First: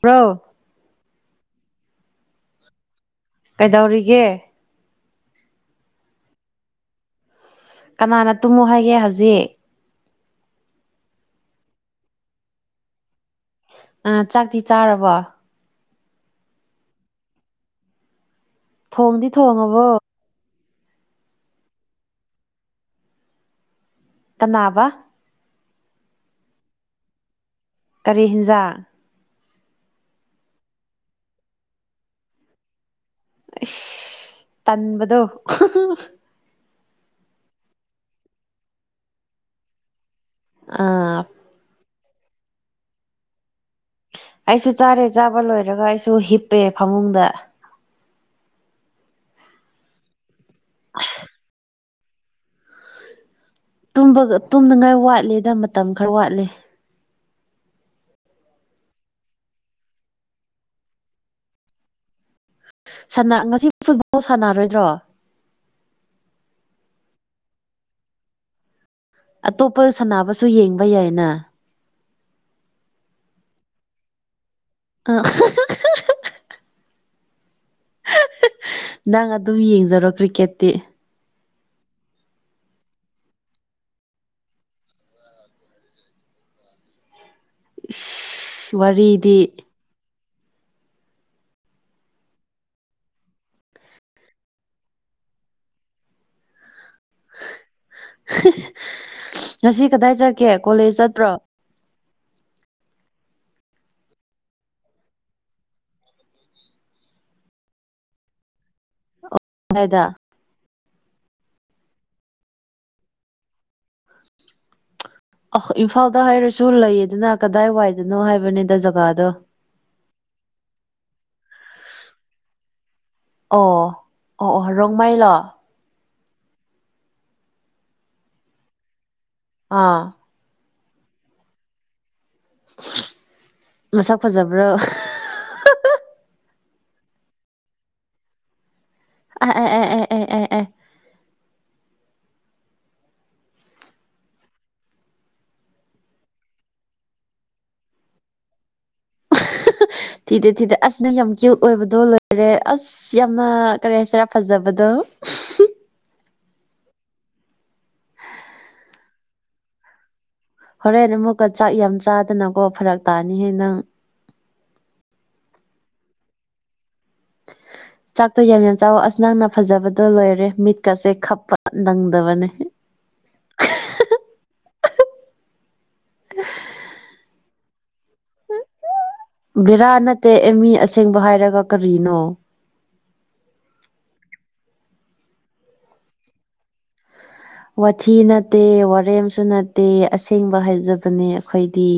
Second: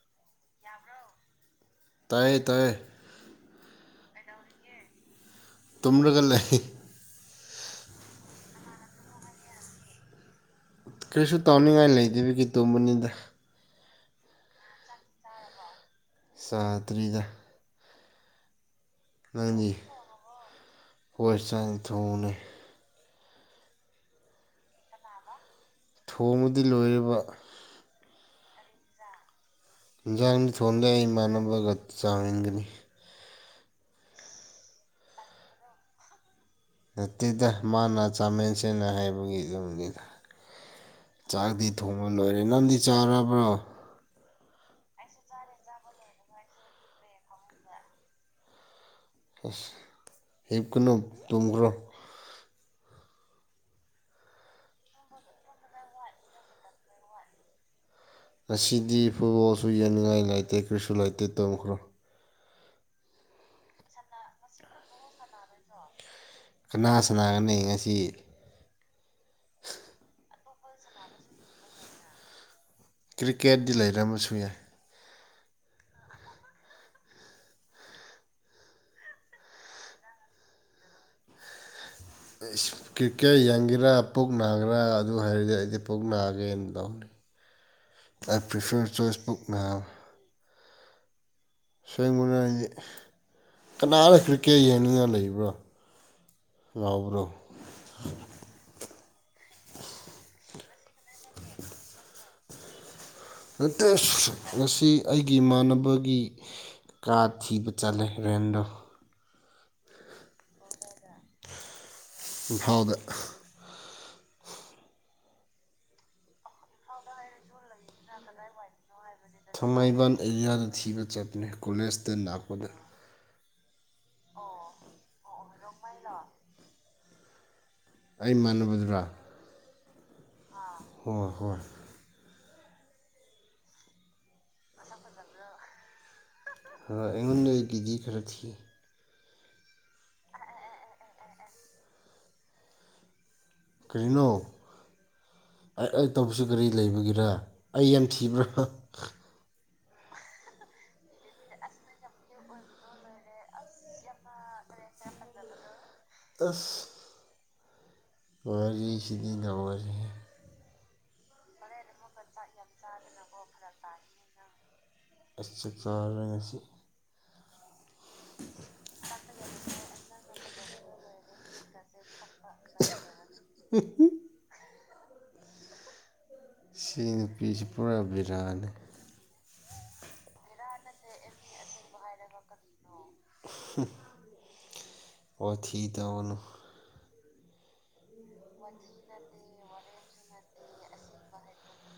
pro ꯇꯌꯦ ꯇꯌꯦ ꯀꯩꯗꯧꯔꯤꯒꯦ ꯇꯨꯝꯂꯒ ꯂꯩ ꯀꯅꯥꯅ ꯇꯨꯝꯃꯨ ꯍꯥꯏꯒꯦ ꯍꯧꯖꯤꯛ ꯀꯔꯤꯁꯨ ꯇꯥꯎꯅꯤꯡꯉꯥꯏ ꯂꯩꯇꯕꯒꯤꯦ ꯇꯣꯕꯅꯤꯗ ꯑꯥ ꯆꯥꯛꯇꯤ ꯆꯥꯔꯕꯣ ꯆꯥꯇ꯭ꯔꯤꯗ ꯊꯣꯡꯗꯤ ꯅꯪꯗꯤ ꯊꯣꯡꯉꯕꯣ ꯄꯣꯏꯠ ꯆꯥꯡ ꯊꯣꯡꯅꯤ ꯇꯅꯥꯕ ꯊꯣꯡꯃꯗꯤ ꯂꯣꯏꯔꯕ ꯀꯔꯤ ꯍꯤꯟꯖꯥꯡ ꯌꯦꯟꯖꯥꯡꯅꯤ ꯊꯣꯟꯗ ꯑꯩ ꯏꯃꯥꯟꯅꯕꯒ ꯆꯥꯃꯤꯒꯅꯤ ꯏ ꯇꯟꯕꯗꯣ ꯅꯠꯇꯦꯗ ꯃꯥꯅ ꯆꯥꯃꯦꯟꯁꯦꯅ ꯍꯥꯏꯕꯒꯤ ꯌꯨꯝꯅꯤꯗ ꯑꯥ ꯆꯥꯛꯗꯤ ꯊꯣꯡꯕ ꯂꯣꯏꯔꯦ ꯅꯪꯗꯤ ꯆꯥꯔꯕ꯭ꯔꯣ ꯑꯩꯁꯨ ꯆꯥꯔꯦ ꯆꯥꯕ ꯂꯣꯏꯔꯒ ꯑꯩꯁꯨ ꯍꯤꯞꯄꯦ ꯐꯃꯨꯡꯗ ꯑꯁ ꯍꯤꯞꯀꯅꯨ ꯇꯨꯝꯈ꯭ꯔꯣ ꯕ ꯇꯨꯝꯅꯉꯥꯏ ꯋꯥꯠꯂꯤꯦꯗ ꯃꯇꯝ ꯈꯔ ꯋꯥꯠꯂꯤꯦ ꯉꯁꯤꯗꯤ ꯐꯨꯠꯕꯣꯜꯁꯨ ꯌꯦꯡꯅꯤꯡꯉꯥꯏ ꯂꯩꯇꯦ ꯀꯔꯤꯁꯨ ꯂꯩꯇꯦ ꯇꯣꯝꯈ꯭ꯔꯣ ꯉꯁꯤ ꯐꯨꯠꯕꯣꯜ ꯁꯥꯟꯅꯔꯣꯏꯗ꯭ꯔꯣ ꯀꯅꯥ ꯁꯅꯥꯒꯅꯤ ꯉꯁꯤ ꯑꯇꯣꯞꯄ ꯁꯥꯟꯅꯕꯁꯨ ꯌꯦꯡꯕ ꯌꯥꯏꯅ ꯀ꯭ꯔꯤꯀꯦꯠꯇꯤ ꯂꯩꯔꯝꯃꯁꯨ ꯌꯥꯏ ꯑ ꯅꯪ ꯑꯗꯨꯝ ꯌꯦꯡꯖꯔꯣ ꯀ꯭ꯔꯤꯛꯀꯦꯠꯇꯤ ꯀ꯭ꯔꯤꯀꯦꯠ ꯌꯦꯡꯒꯦꯔꯥ ꯄꯨꯛ ꯅꯥꯒꯦꯔꯥ ꯑꯗꯨ ꯍꯥꯏꯔꯗꯤ ꯑꯩꯗꯤ ꯄꯨꯛ ꯅꯥꯒꯦꯅ ꯂꯧꯅꯤ ꯏꯁ ꯆꯣꯏꯁ ꯋꯥꯔꯤꯗꯤ ꯄꯨꯛ ꯅꯥꯕ ꯁꯦꯡꯕꯅ ꯍꯥꯏꯗꯤ ꯀꯅꯥꯅ ꯀ꯭ꯔꯤꯛꯀꯦꯠ ꯌꯦꯡꯅꯤꯡꯉ ꯂꯩꯕ꯭ꯔꯣ ꯂꯥꯎꯕ꯭ꯔꯣ ꯉꯁꯤ ꯀꯗꯥꯏ ꯆꯠꯀꯦ ꯀꯣꯂꯦꯖ ꯆꯠꯇꯄ꯭ꯔꯣ ꯅꯠꯇꯦ ꯉꯁꯤ ꯑꯩꯒꯤ ꯏꯃꯥꯟꯅꯕꯒꯤ ꯀꯥ ꯊꯤꯕ ꯆꯠꯂꯦ ꯔꯦꯟꯗꯣ ꯐꯗ ꯝꯐꯥꯎꯗ ꯑ ꯏꯝꯐꯥꯜꯗ ꯍꯥꯏꯔꯁꯨ ꯂꯩꯌꯦꯗꯅ ꯀꯗꯥꯏ ꯋꯥꯏꯗꯅꯣ ꯍꯥꯏꯕꯅꯤꯗ ꯖꯒꯥꯗꯣ ꯊꯥꯡꯃꯥꯏꯕꯥꯟ ꯑꯦꯔꯤꯌꯥꯗ ꯊꯤꯕ ꯆꯠꯄꯅꯦ ꯀꯣꯂꯦꯖꯇ ꯂꯥꯛꯄꯗ ꯑꯣ ꯑꯣ ꯑꯣ ꯔꯣꯡꯃꯥꯏꯂꯣ ꯑꯩ ꯃꯥꯟꯅꯕꯗꯨꯔꯥ ꯑꯥ ꯍꯣꯏ ꯍꯣꯏ ꯃꯁꯛ ꯐꯖꯕ꯭ꯔꯥ ꯑꯩꯉꯣꯟꯗ ꯑꯩ ꯀꯦ ꯖꯤ ꯈꯔ ꯊꯤ ꯑ ꯑꯦ ꯑꯦ ꯑꯦ ꯑꯦ ꯑꯦ ꯀꯅꯣ ꯑꯩ ꯇꯧꯕꯁꯨ ꯀꯔꯤ ꯂꯩꯕꯒꯤꯔ ꯑꯩ ꯌꯥꯝ ꯊꯤꯕ꯭ꯔꯥ ꯊꯤꯗꯦ ꯊꯤꯗꯦ ꯑꯁꯅ ꯌꯥꯝ ꯀ꯭ꯌꯨꯠ ꯑꯣꯏꯕꯗꯣ ꯂꯣꯏꯔꯦ ꯑꯁ ꯌꯥꯝꯅ ꯀꯔꯦ ꯍꯥꯏꯁꯤꯔꯥ ꯐꯖꯕꯗꯣ ꯑꯐ ꯇꯔꯤꯁꯤꯗꯤꯟ ꯑꯋꯥꯔꯦ ꯍꯣꯔꯦꯟ ꯑꯃꯨꯛꯀ ꯆꯥꯛ ꯌꯥꯝ ꯆꯥꯗꯅꯀꯣ ꯐꯔꯛ ꯇꯥꯅꯤꯍꯦ ꯅꯪ ꯑꯩ ꯆꯥꯛ ꯆꯥꯔ ꯉꯁꯤ ꯆꯥꯛꯇꯣ ꯌꯥꯝ ꯌꯥꯝ ꯆꯥꯎꯋ ꯑꯁ ꯅꯪꯅ ꯐꯖꯕꯗꯣ ꯂꯣꯏꯔꯦ ꯃꯤꯠꯀꯁꯦ ꯈꯞꯄ ꯅꯪꯗꯕꯅꯦ [inaudible] [unintelligible] ꯁꯤ ꯅꯨꯄꯤꯁꯤ ꯄꯨꯔꯥ ꯕꯤꯔꯥꯅꯤ ꯕꯤꯔꯥ ꯅꯠꯇꯦ ꯑꯦꯝꯃꯤ ꯑꯁꯦꯡꯕ ꯍꯥꯏꯔꯒ ꯀꯔꯤꯅꯣ ꯑꯣ ꯊꯗ ꯑꯣꯅꯨ ꯋꯥꯊꯤ ꯅꯠꯇꯦ ꯋꯥꯔꯦꯝꯁꯨ ꯅꯠꯇꯦ ꯑꯁꯦꯡꯕ ꯍꯥꯏꯖꯕꯅꯦ ꯑꯩꯈꯣꯏꯗꯤ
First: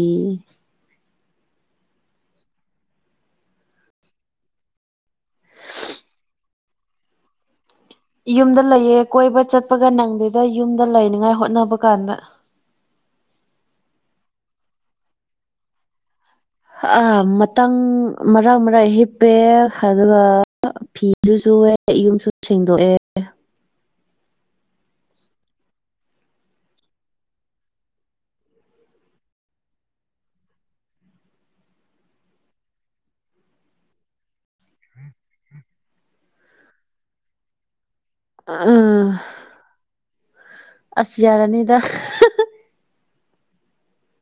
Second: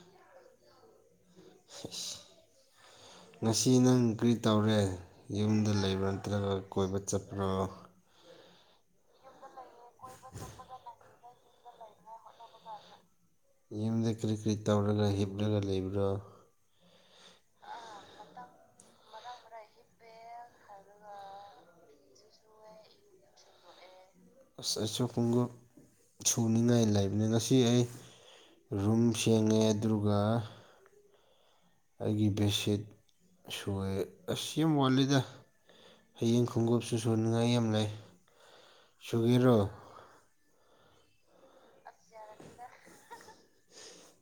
ꯉꯁꯤ ꯅꯪ ꯀ꯭ꯔꯤ ꯇꯧꯔꯦ ꯌꯨꯝꯗ ꯂꯩꯕ꯭ꯔꯥ ꯅꯠꯇ꯭ꯔꯒ ꯀꯣꯏꯕ ꯆꯠꯄ꯭ꯔꯥ ꯌꯨꯝꯗ ꯂꯩꯌꯦ ꯀꯣꯏꯕ ꯆꯠꯄꯒ ꯅꯪꯗꯦꯗ ꯌꯨꯝꯗ ꯂꯩꯅꯤꯉꯥꯏ ꯍꯣꯠꯅꯕ ꯀꯥꯟꯗ ꯌꯨꯝꯗ ꯀꯔꯤ ꯀꯔꯤ ꯇꯧꯔꯒ ꯍꯤꯞꯂꯒ ꯂꯩꯕ꯭ꯔꯣ ꯃꯇꯥꯡ ꯃꯔꯥꯡ ꯃꯔꯥꯡ ꯍꯤꯞꯄꯦꯛ ꯑꯗꯨꯒ ꯐꯤꯁꯨ ꯁꯨꯑꯦ ꯌꯨꯝꯁꯨ ꯁꯦꯡꯗꯣꯛꯑꯦ ꯑꯁ ꯑꯩꯁꯨ ꯈꯨꯡꯎꯞ ꯁꯨꯅꯤꯡꯉꯥꯏ ꯂꯩꯕꯅꯤ ꯉꯁꯤ ꯑꯩ ꯔꯨꯝ ꯁꯦꯡꯉꯦ ꯑꯗꯨꯒ ꯑꯩꯒꯤ ꯕꯦꯠꯁꯤꯠ ꯁꯣꯏꯦ ꯑꯁꯤ ꯌꯥꯝ ꯋꯥꯜꯂꯤꯗ ꯍꯌꯦꯡ ꯈꯣꯡꯎꯞꯁꯨ ꯁꯨꯅꯤꯡꯉꯥꯏ ꯌꯥꯝ ꯂꯩ ꯑ ꯁꯨꯨꯔꯔꯣ ꯑ ꯌꯥꯔ ꯑꯅꯤꯗ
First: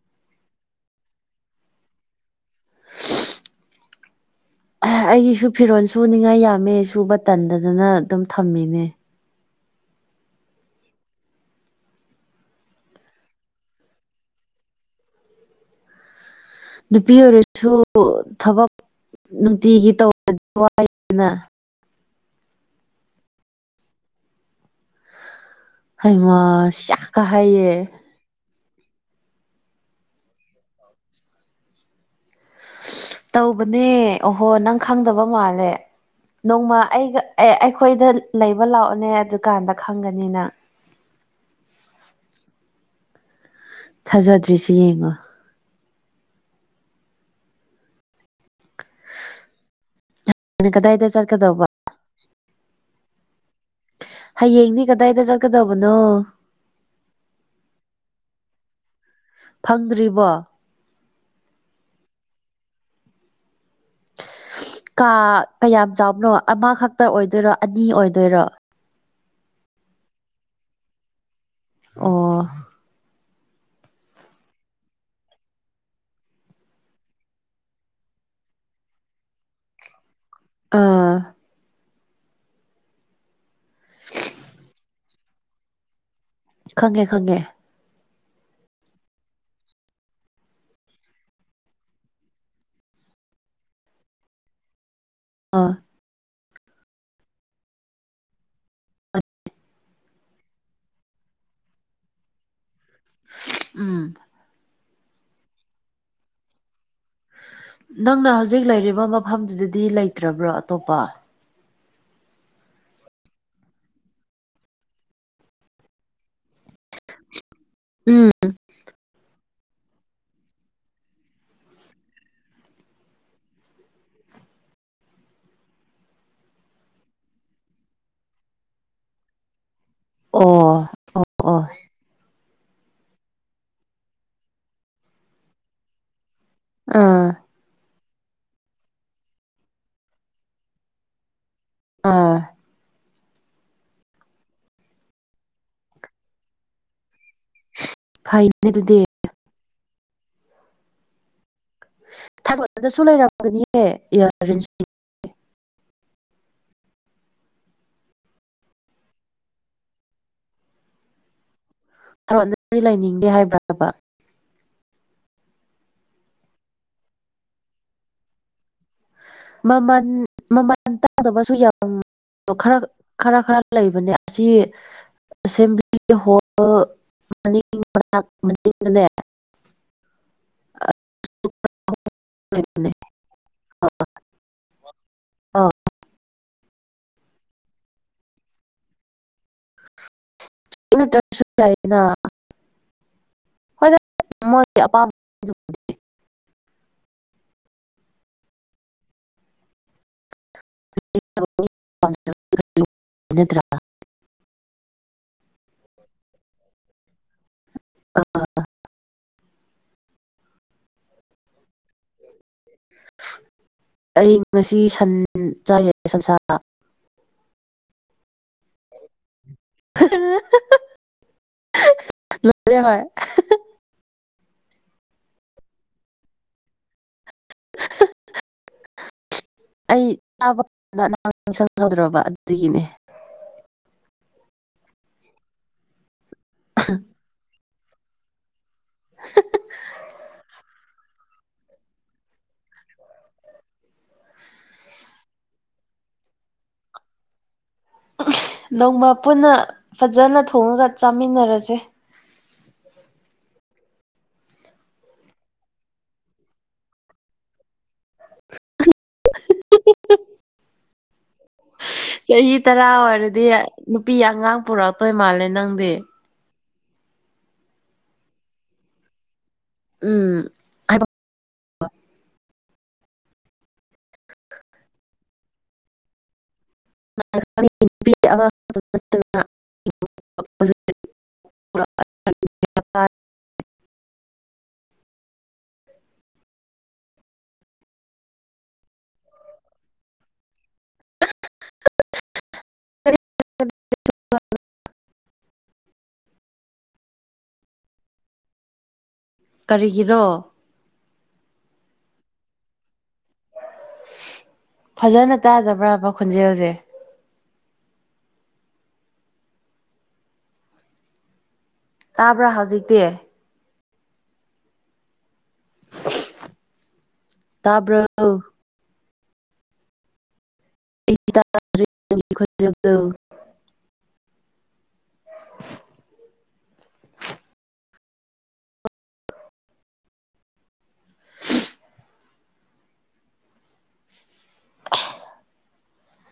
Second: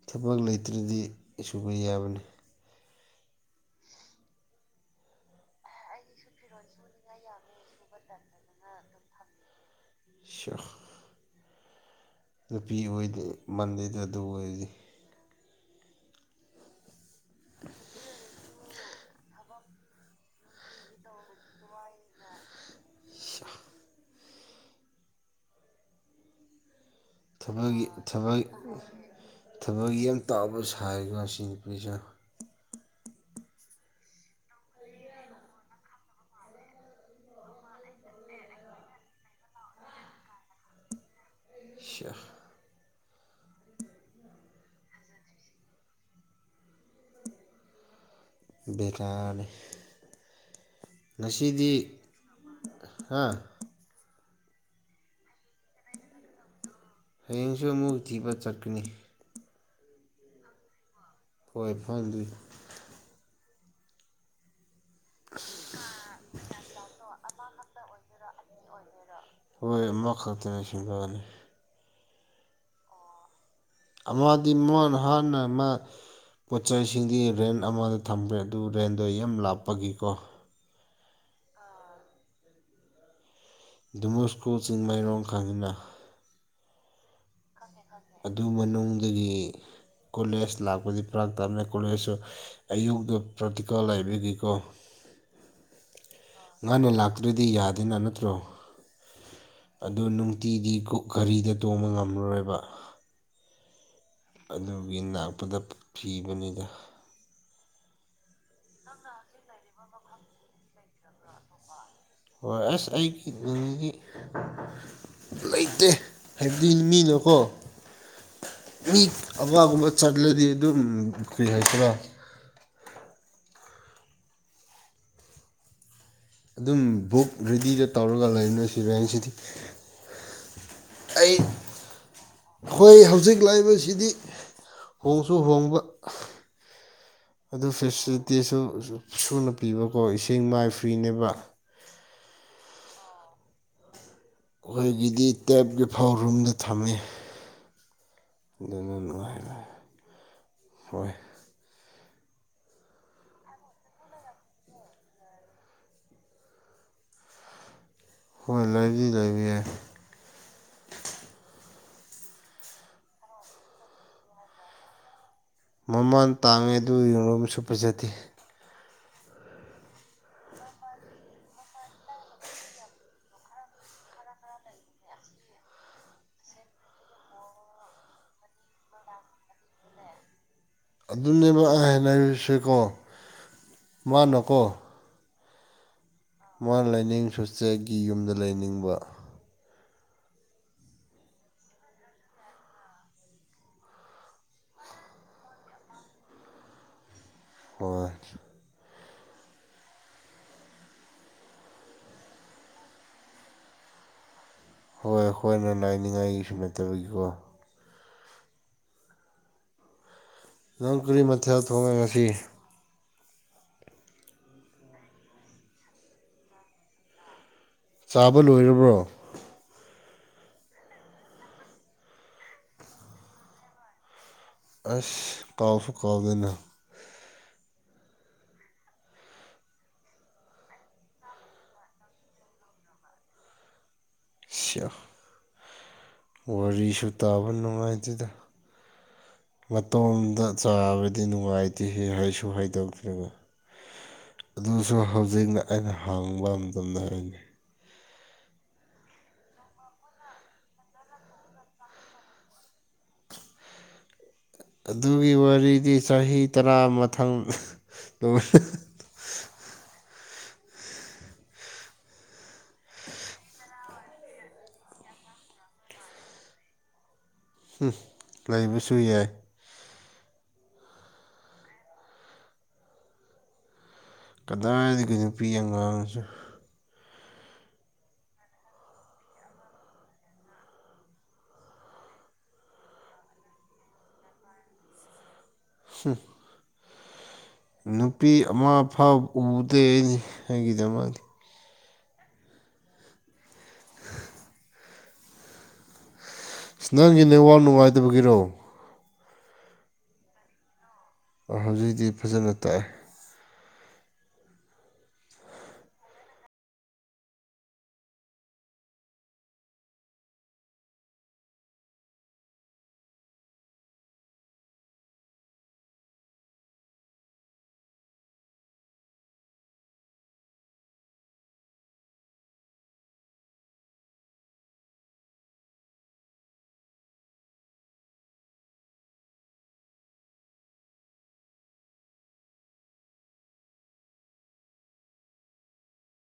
ꯊꯕꯛ ꯂꯩꯇ꯭ꯔꯗꯤ ꯁꯨꯕ ꯌꯥꯕꯅꯤ ꯑꯩꯒꯤꯁꯨ ꯐꯤꯔꯣꯜ ꯁꯨꯅꯤꯡꯉꯥꯏ ꯌꯥꯝꯃꯦ ꯁꯁꯨ ꯕ ꯇꯟꯗꯗꯅ ꯑꯗꯨꯝ ꯊꯝꯃꯤꯅꯦ ꯁꯍ ꯅꯨꯄꯤ ꯑꯣꯏ ꯃꯟꯗꯩꯗ ꯑꯗꯨ ꯑꯣꯏꯔꯗꯤ ꯅꯨꯄꯤ ꯑꯣꯏꯔꯁꯨ ꯊꯕꯛ ꯅꯨꯡꯇꯤꯒꯤ ꯇꯧꯕꯔꯗꯤ ꯋꯥꯏꯗꯅ [inaudible] ꯍꯩꯃꯁ ꯊꯕꯛꯒꯤ ꯊꯕꯛ ꯊꯕꯛꯒꯤ ꯌꯥꯝ ꯇꯥꯎꯕ ꯁꯥꯀꯣ ꯁꯤ ꯅꯨꯄꯤꯁ ꯇꯧꯕꯅꯦ ꯑꯣꯍꯣ ꯅꯪ ꯈꯪꯗꯕ ꯃꯥꯜꯂꯦ ꯅꯣꯡꯃ ꯑꯩꯒ ꯑꯦ ꯑꯩꯈꯣꯏꯗ ꯂꯩꯕ ꯂꯥꯛꯑꯣꯅꯦ ꯑꯗꯨꯀꯥꯟꯗ ꯈꯪꯒꯅꯤꯅ ꯏ ꯊꯥꯖꯗ꯭ꯔꯤꯁꯤꯦ ꯌꯦꯡꯉꯣ ꯕꯦꯔꯥꯅꯤ ꯅꯪ ꯀꯗꯥꯏꯗ ꯆꯠꯀꯗꯧꯕ ꯉꯁꯤꯗꯤ ꯍꯥꯥ ꯍꯌꯦꯡꯗꯤ ꯀꯗꯥꯏꯗ ꯆꯠꯀꯗꯕꯅꯣ ꯍꯌꯦꯡꯁꯨ ꯑꯃꯨꯛ ꯊꯤꯕ ꯆꯠꯀꯅꯤ ꯐꯪꯗ꯭ꯔꯤꯕꯣ ꯍꯣꯏ ꯐꯪꯗꯤ ꯀꯥ ꯀꯌꯥꯝ ꯆꯥꯎꯕꯅꯣ ꯑꯃꯈꯛꯇ ꯑꯣꯏꯗꯣꯏꯔꯣ ꯑꯅꯤ ꯑꯣꯏꯗꯣꯏꯔꯣ ꯑꯣꯏꯒꯦꯔꯥ ꯍꯣꯏ ꯃꯣꯈꯜ ꯇꯁꯤꯤꯡ ꯂꯥꯟꯅꯤ ꯑꯣ ꯑꯃꯗꯤ ꯃꯣꯟ ꯍꯥꯟꯅ ꯑꯃ ꯄꯣꯠ ꯆꯩꯁꯤꯡꯗꯤ ꯔꯦꯟ ꯑꯃꯗ ꯊꯝꯈ꯭ꯔꯦ ꯑꯗꯨ ꯔꯦꯟꯗꯣ ꯌꯥꯝ ꯂꯥꯞꯄꯒꯤꯀꯣ ꯑꯥ ꯗꯤꯃꯨꯁꯀꯨꯜ ꯆꯤꯡꯃꯥꯏꯔꯣꯡ ꯀꯥꯡꯪꯉꯤꯅ ꯈꯪꯉꯦ ꯈꯪꯉꯦ ꯑꯗꯨ ꯃꯅꯨꯡꯗꯒꯤ ꯀꯣꯂꯦꯖ ꯂꯥꯛꯄꯗꯤ ꯄꯔꯥꯛ ꯇꯥꯃꯦ ꯀꯣꯂꯦꯖꯁꯨ ꯑꯌꯨꯛꯇ ꯄ꯭ꯔꯥꯛꯇꯤꯀꯥ ꯂꯕꯒꯤꯀꯣ ꯑꯥ ꯉꯥꯡꯅ ꯂꯥꯛꯇꯣꯏꯗꯤ ꯌꯥꯗꯦꯅ ꯅꯠꯇ꯭ꯔꯣ ꯑꯗꯨ ꯅꯨꯡꯇꯤꯗꯤ ꯘꯔꯤꯗ ꯇꯣꯡꯕ ꯉꯝꯔꯣꯏꯕ ꯎꯝ ꯑꯗꯨꯒꯤ ꯅꯥꯛꯄꯗ ꯐꯤꯕꯅꯤꯗ ꯅꯪꯅ ꯍꯧꯖꯤꯛ ꯂꯩꯔꯤꯕ ꯃꯐꯝꯗꯨꯗꯗꯤ ꯂꯩꯇ꯭ꯔꯕ꯭ꯔꯣ ꯑꯇꯣꯞꯄ ꯍꯣꯏ ꯑꯁ ꯑꯩꯒꯤ ꯒꯤ ꯂꯩꯇꯦ ꯍꯥꯏꯕꯗꯤ ꯃꯤꯅꯀꯣ ꯎꯝ ꯑꯋꯥꯒꯨꯝꯕ ꯆꯠꯂꯗꯤ ꯑꯗꯨꯝ ꯀꯔꯤ ꯍꯥꯏꯗꯔꯥ ꯑꯗꯨꯝ ꯕꯨꯛ ꯔꯦꯗꯤꯗ ꯇꯧꯔꯒ ꯂꯩꯅ ꯁꯤꯔꯦ ꯍꯥꯏꯁꯤꯗꯤ ꯑꯣ ꯑꯣ ꯑꯣ ꯑꯩꯈꯣꯏ ꯍꯧꯖꯤꯛ ꯂꯥꯛꯏꯕꯁꯤꯗꯤ ꯍꯣꯡꯁꯨ ꯍꯣꯡꯕ ꯑꯥ ꯑꯗꯨ ꯐꯦꯁꯤꯂꯤꯇꯤꯁꯨ ꯁꯨꯅ ꯄꯤꯕꯀꯣ ꯏꯁꯤꯡ ꯃꯥꯏ ꯐ꯭ꯔꯤꯅꯦꯕ ꯑꯥ ꯑꯩꯍꯣꯏꯒꯤꯗꯤ ꯇꯦꯞꯀꯤ ꯐꯥꯎꯔꯨꯝꯗ ꯊꯝꯃꯤ ꯐꯩꯅꯦ ꯑꯗꯨꯅ ꯑꯗꯨꯗꯤ ꯅꯨꯡꯉꯥꯏ ꯅꯨꯡ ꯍꯣꯏ ꯊꯥꯕꯗꯁꯨ ꯂꯩꯔꯝꯒꯅꯤ ꯏ ꯑꯩꯈꯣꯏꯅ ꯂꯥꯏꯔꯤ ꯂꯩꯕꯤ ꯌꯥ ꯔꯅꯗꯤ ꯂꯩꯅꯤꯡꯗꯦ ꯍꯥꯏꯕ꯭ꯔꯥ ꯃꯃꯥꯟ ꯇꯥꯡꯉꯦ ꯑꯗꯨ ꯌꯣꯝꯁꯨ ꯐꯖꯗꯦ ꯃꯃꯜ ꯃꯃꯜ ꯇꯥꯡꯗꯕꯁꯨ ꯌꯥꯝ ꯑ ꯈꯔ ꯈꯔ ꯈꯔ ꯂꯩꯕꯅꯦ ꯑꯁꯤ ꯑꯦꯁꯦꯝꯕ꯭ꯂꯤꯒꯤ ꯍꯣꯜ ꯃꯅꯤꯡꯅꯥꯅꯦ ꯑ ꯑꯗꯨꯅꯦꯕ ꯑꯍꯦꯟꯅ ꯍꯥꯏꯔꯤꯁꯦꯀꯣ ꯃꯥꯅꯀꯣ ꯑ ꯃꯥꯅ ꯂꯥꯏꯅꯤꯡ ꯁꯨꯆꯦꯒꯤ ꯌꯨꯝꯗ ꯂꯩꯅꯤꯡꯕ ꯅꯠꯇ꯭ꯔꯁꯨ ꯌꯥꯏꯌꯦꯅ ꯍꯣꯏ ꯃꯣꯏꯒꯤ ꯑꯄꯥꯝꯕ ꯍꯣꯏ ꯭ [unintelligible] ꯍꯣꯏ ꯍꯈꯣꯏꯅ ꯂꯥꯏꯅꯤꯡꯉꯥꯏꯒꯤꯁꯨ ꯅꯠꯇꯕꯒꯤꯀꯣ ꯑ [unintelligible] ꯅꯪ ꯀꯔꯤ ꯃꯊꯦꯜ ꯊꯣꯡꯉꯦ ꯉꯁꯤ [inaudible] ꯑꯩ ꯉꯁꯤ ꯁꯟ ꯆꯥꯏ ꯁꯟꯁꯥ ꯆꯥꯕ ꯂꯣꯏꯔꯕ꯭ꯔꯣ ꯂꯦ ꯍ [unintelligible] ꯑꯁ ꯀꯥꯎꯁꯨ ꯀꯥꯎꯗꯅ ꯑꯩ ꯆꯥꯕ ꯀꯥꯟꯗ ꯅꯍ ꯁꯪꯒꯗ꯭ꯔꯕ ꯑꯗꯨꯒꯤꯅꯦ ꯋꯥꯔꯤꯁꯨ ꯇꯥꯕ ꯅꯨꯡꯉꯥꯏꯇꯦꯗ ꯃꯇꯣꯝꯗ ꯆꯥꯕꯗꯤ ꯅꯨꯡꯉꯥꯏꯇꯦ ꯍ ꯍꯥꯏꯁꯨ ꯍꯥꯏꯗꯣꯛꯇ꯭ꯔꯤꯕ ꯑꯗꯨꯁꯨ ꯍꯧꯖꯤꯛꯅ ꯑꯩꯅ ꯍꯥꯡꯕ ꯃꯇꯝꯗ ꯍꯥꯏꯅꯤ ꯅꯧꯃ ꯄꯨꯟꯅ ꯐꯖꯅ ꯊꯣꯡꯉꯒ ꯆꯥꯃꯤꯟꯅꯔꯁꯦ ꯑꯗꯨꯒꯤ ꯋꯥꯔꯤꯗꯤ ꯆꯍꯤ ꯇꯔꯥ ꯃꯊꯪ ꯆꯍꯤ ꯇꯔꯥ ꯑꯣꯏꯔꯗꯤ ꯅꯨꯄꯤ ꯑꯉꯥꯡ ꯄꯨꯔꯛꯛꯇꯣꯏ ꯃꯥꯜꯂꯦ ꯅꯪꯗꯤ ꯍꯨ ꯂꯩꯕꯁꯨ ꯌꯥꯏ ꯎꯝ ꯀꯗꯥꯏꯗꯒꯤ ꯅꯨꯄꯤ ꯑꯉꯥꯡꯁꯦ ꯑ [unintelligible] ꯍ ꯅꯨꯄꯤ ꯑꯃ ꯐꯥꯎ ꯎꯗꯦꯅꯤ ꯑꯩꯒꯤꯗꯃꯛꯇ ꯏꯁ ꯅꯪꯒꯤ ꯅꯦꯠ ꯋꯥꯛ ꯅꯨꯉꯥꯏꯇꯕꯒꯤꯔꯣ ꯀꯔꯤꯒꯤꯔꯣ ꯍꯧꯖꯤꯛꯇꯛꯇꯤ ꯐꯖꯅ ꯇꯥꯛꯑꯦ ꯐꯖꯅ ꯇꯥꯗꯕ꯭ꯔꯕ ꯈꯣꯟꯖꯦꯜꯁꯦ ꯇꯥꯕ꯭ꯔꯥ ꯍꯧꯖꯤꯛꯇꯤ ꯇꯥꯕ꯭ꯔꯣ ꯑꯩꯗ ꯈꯣꯏꯖꯗ [unintelligible] [inaudible]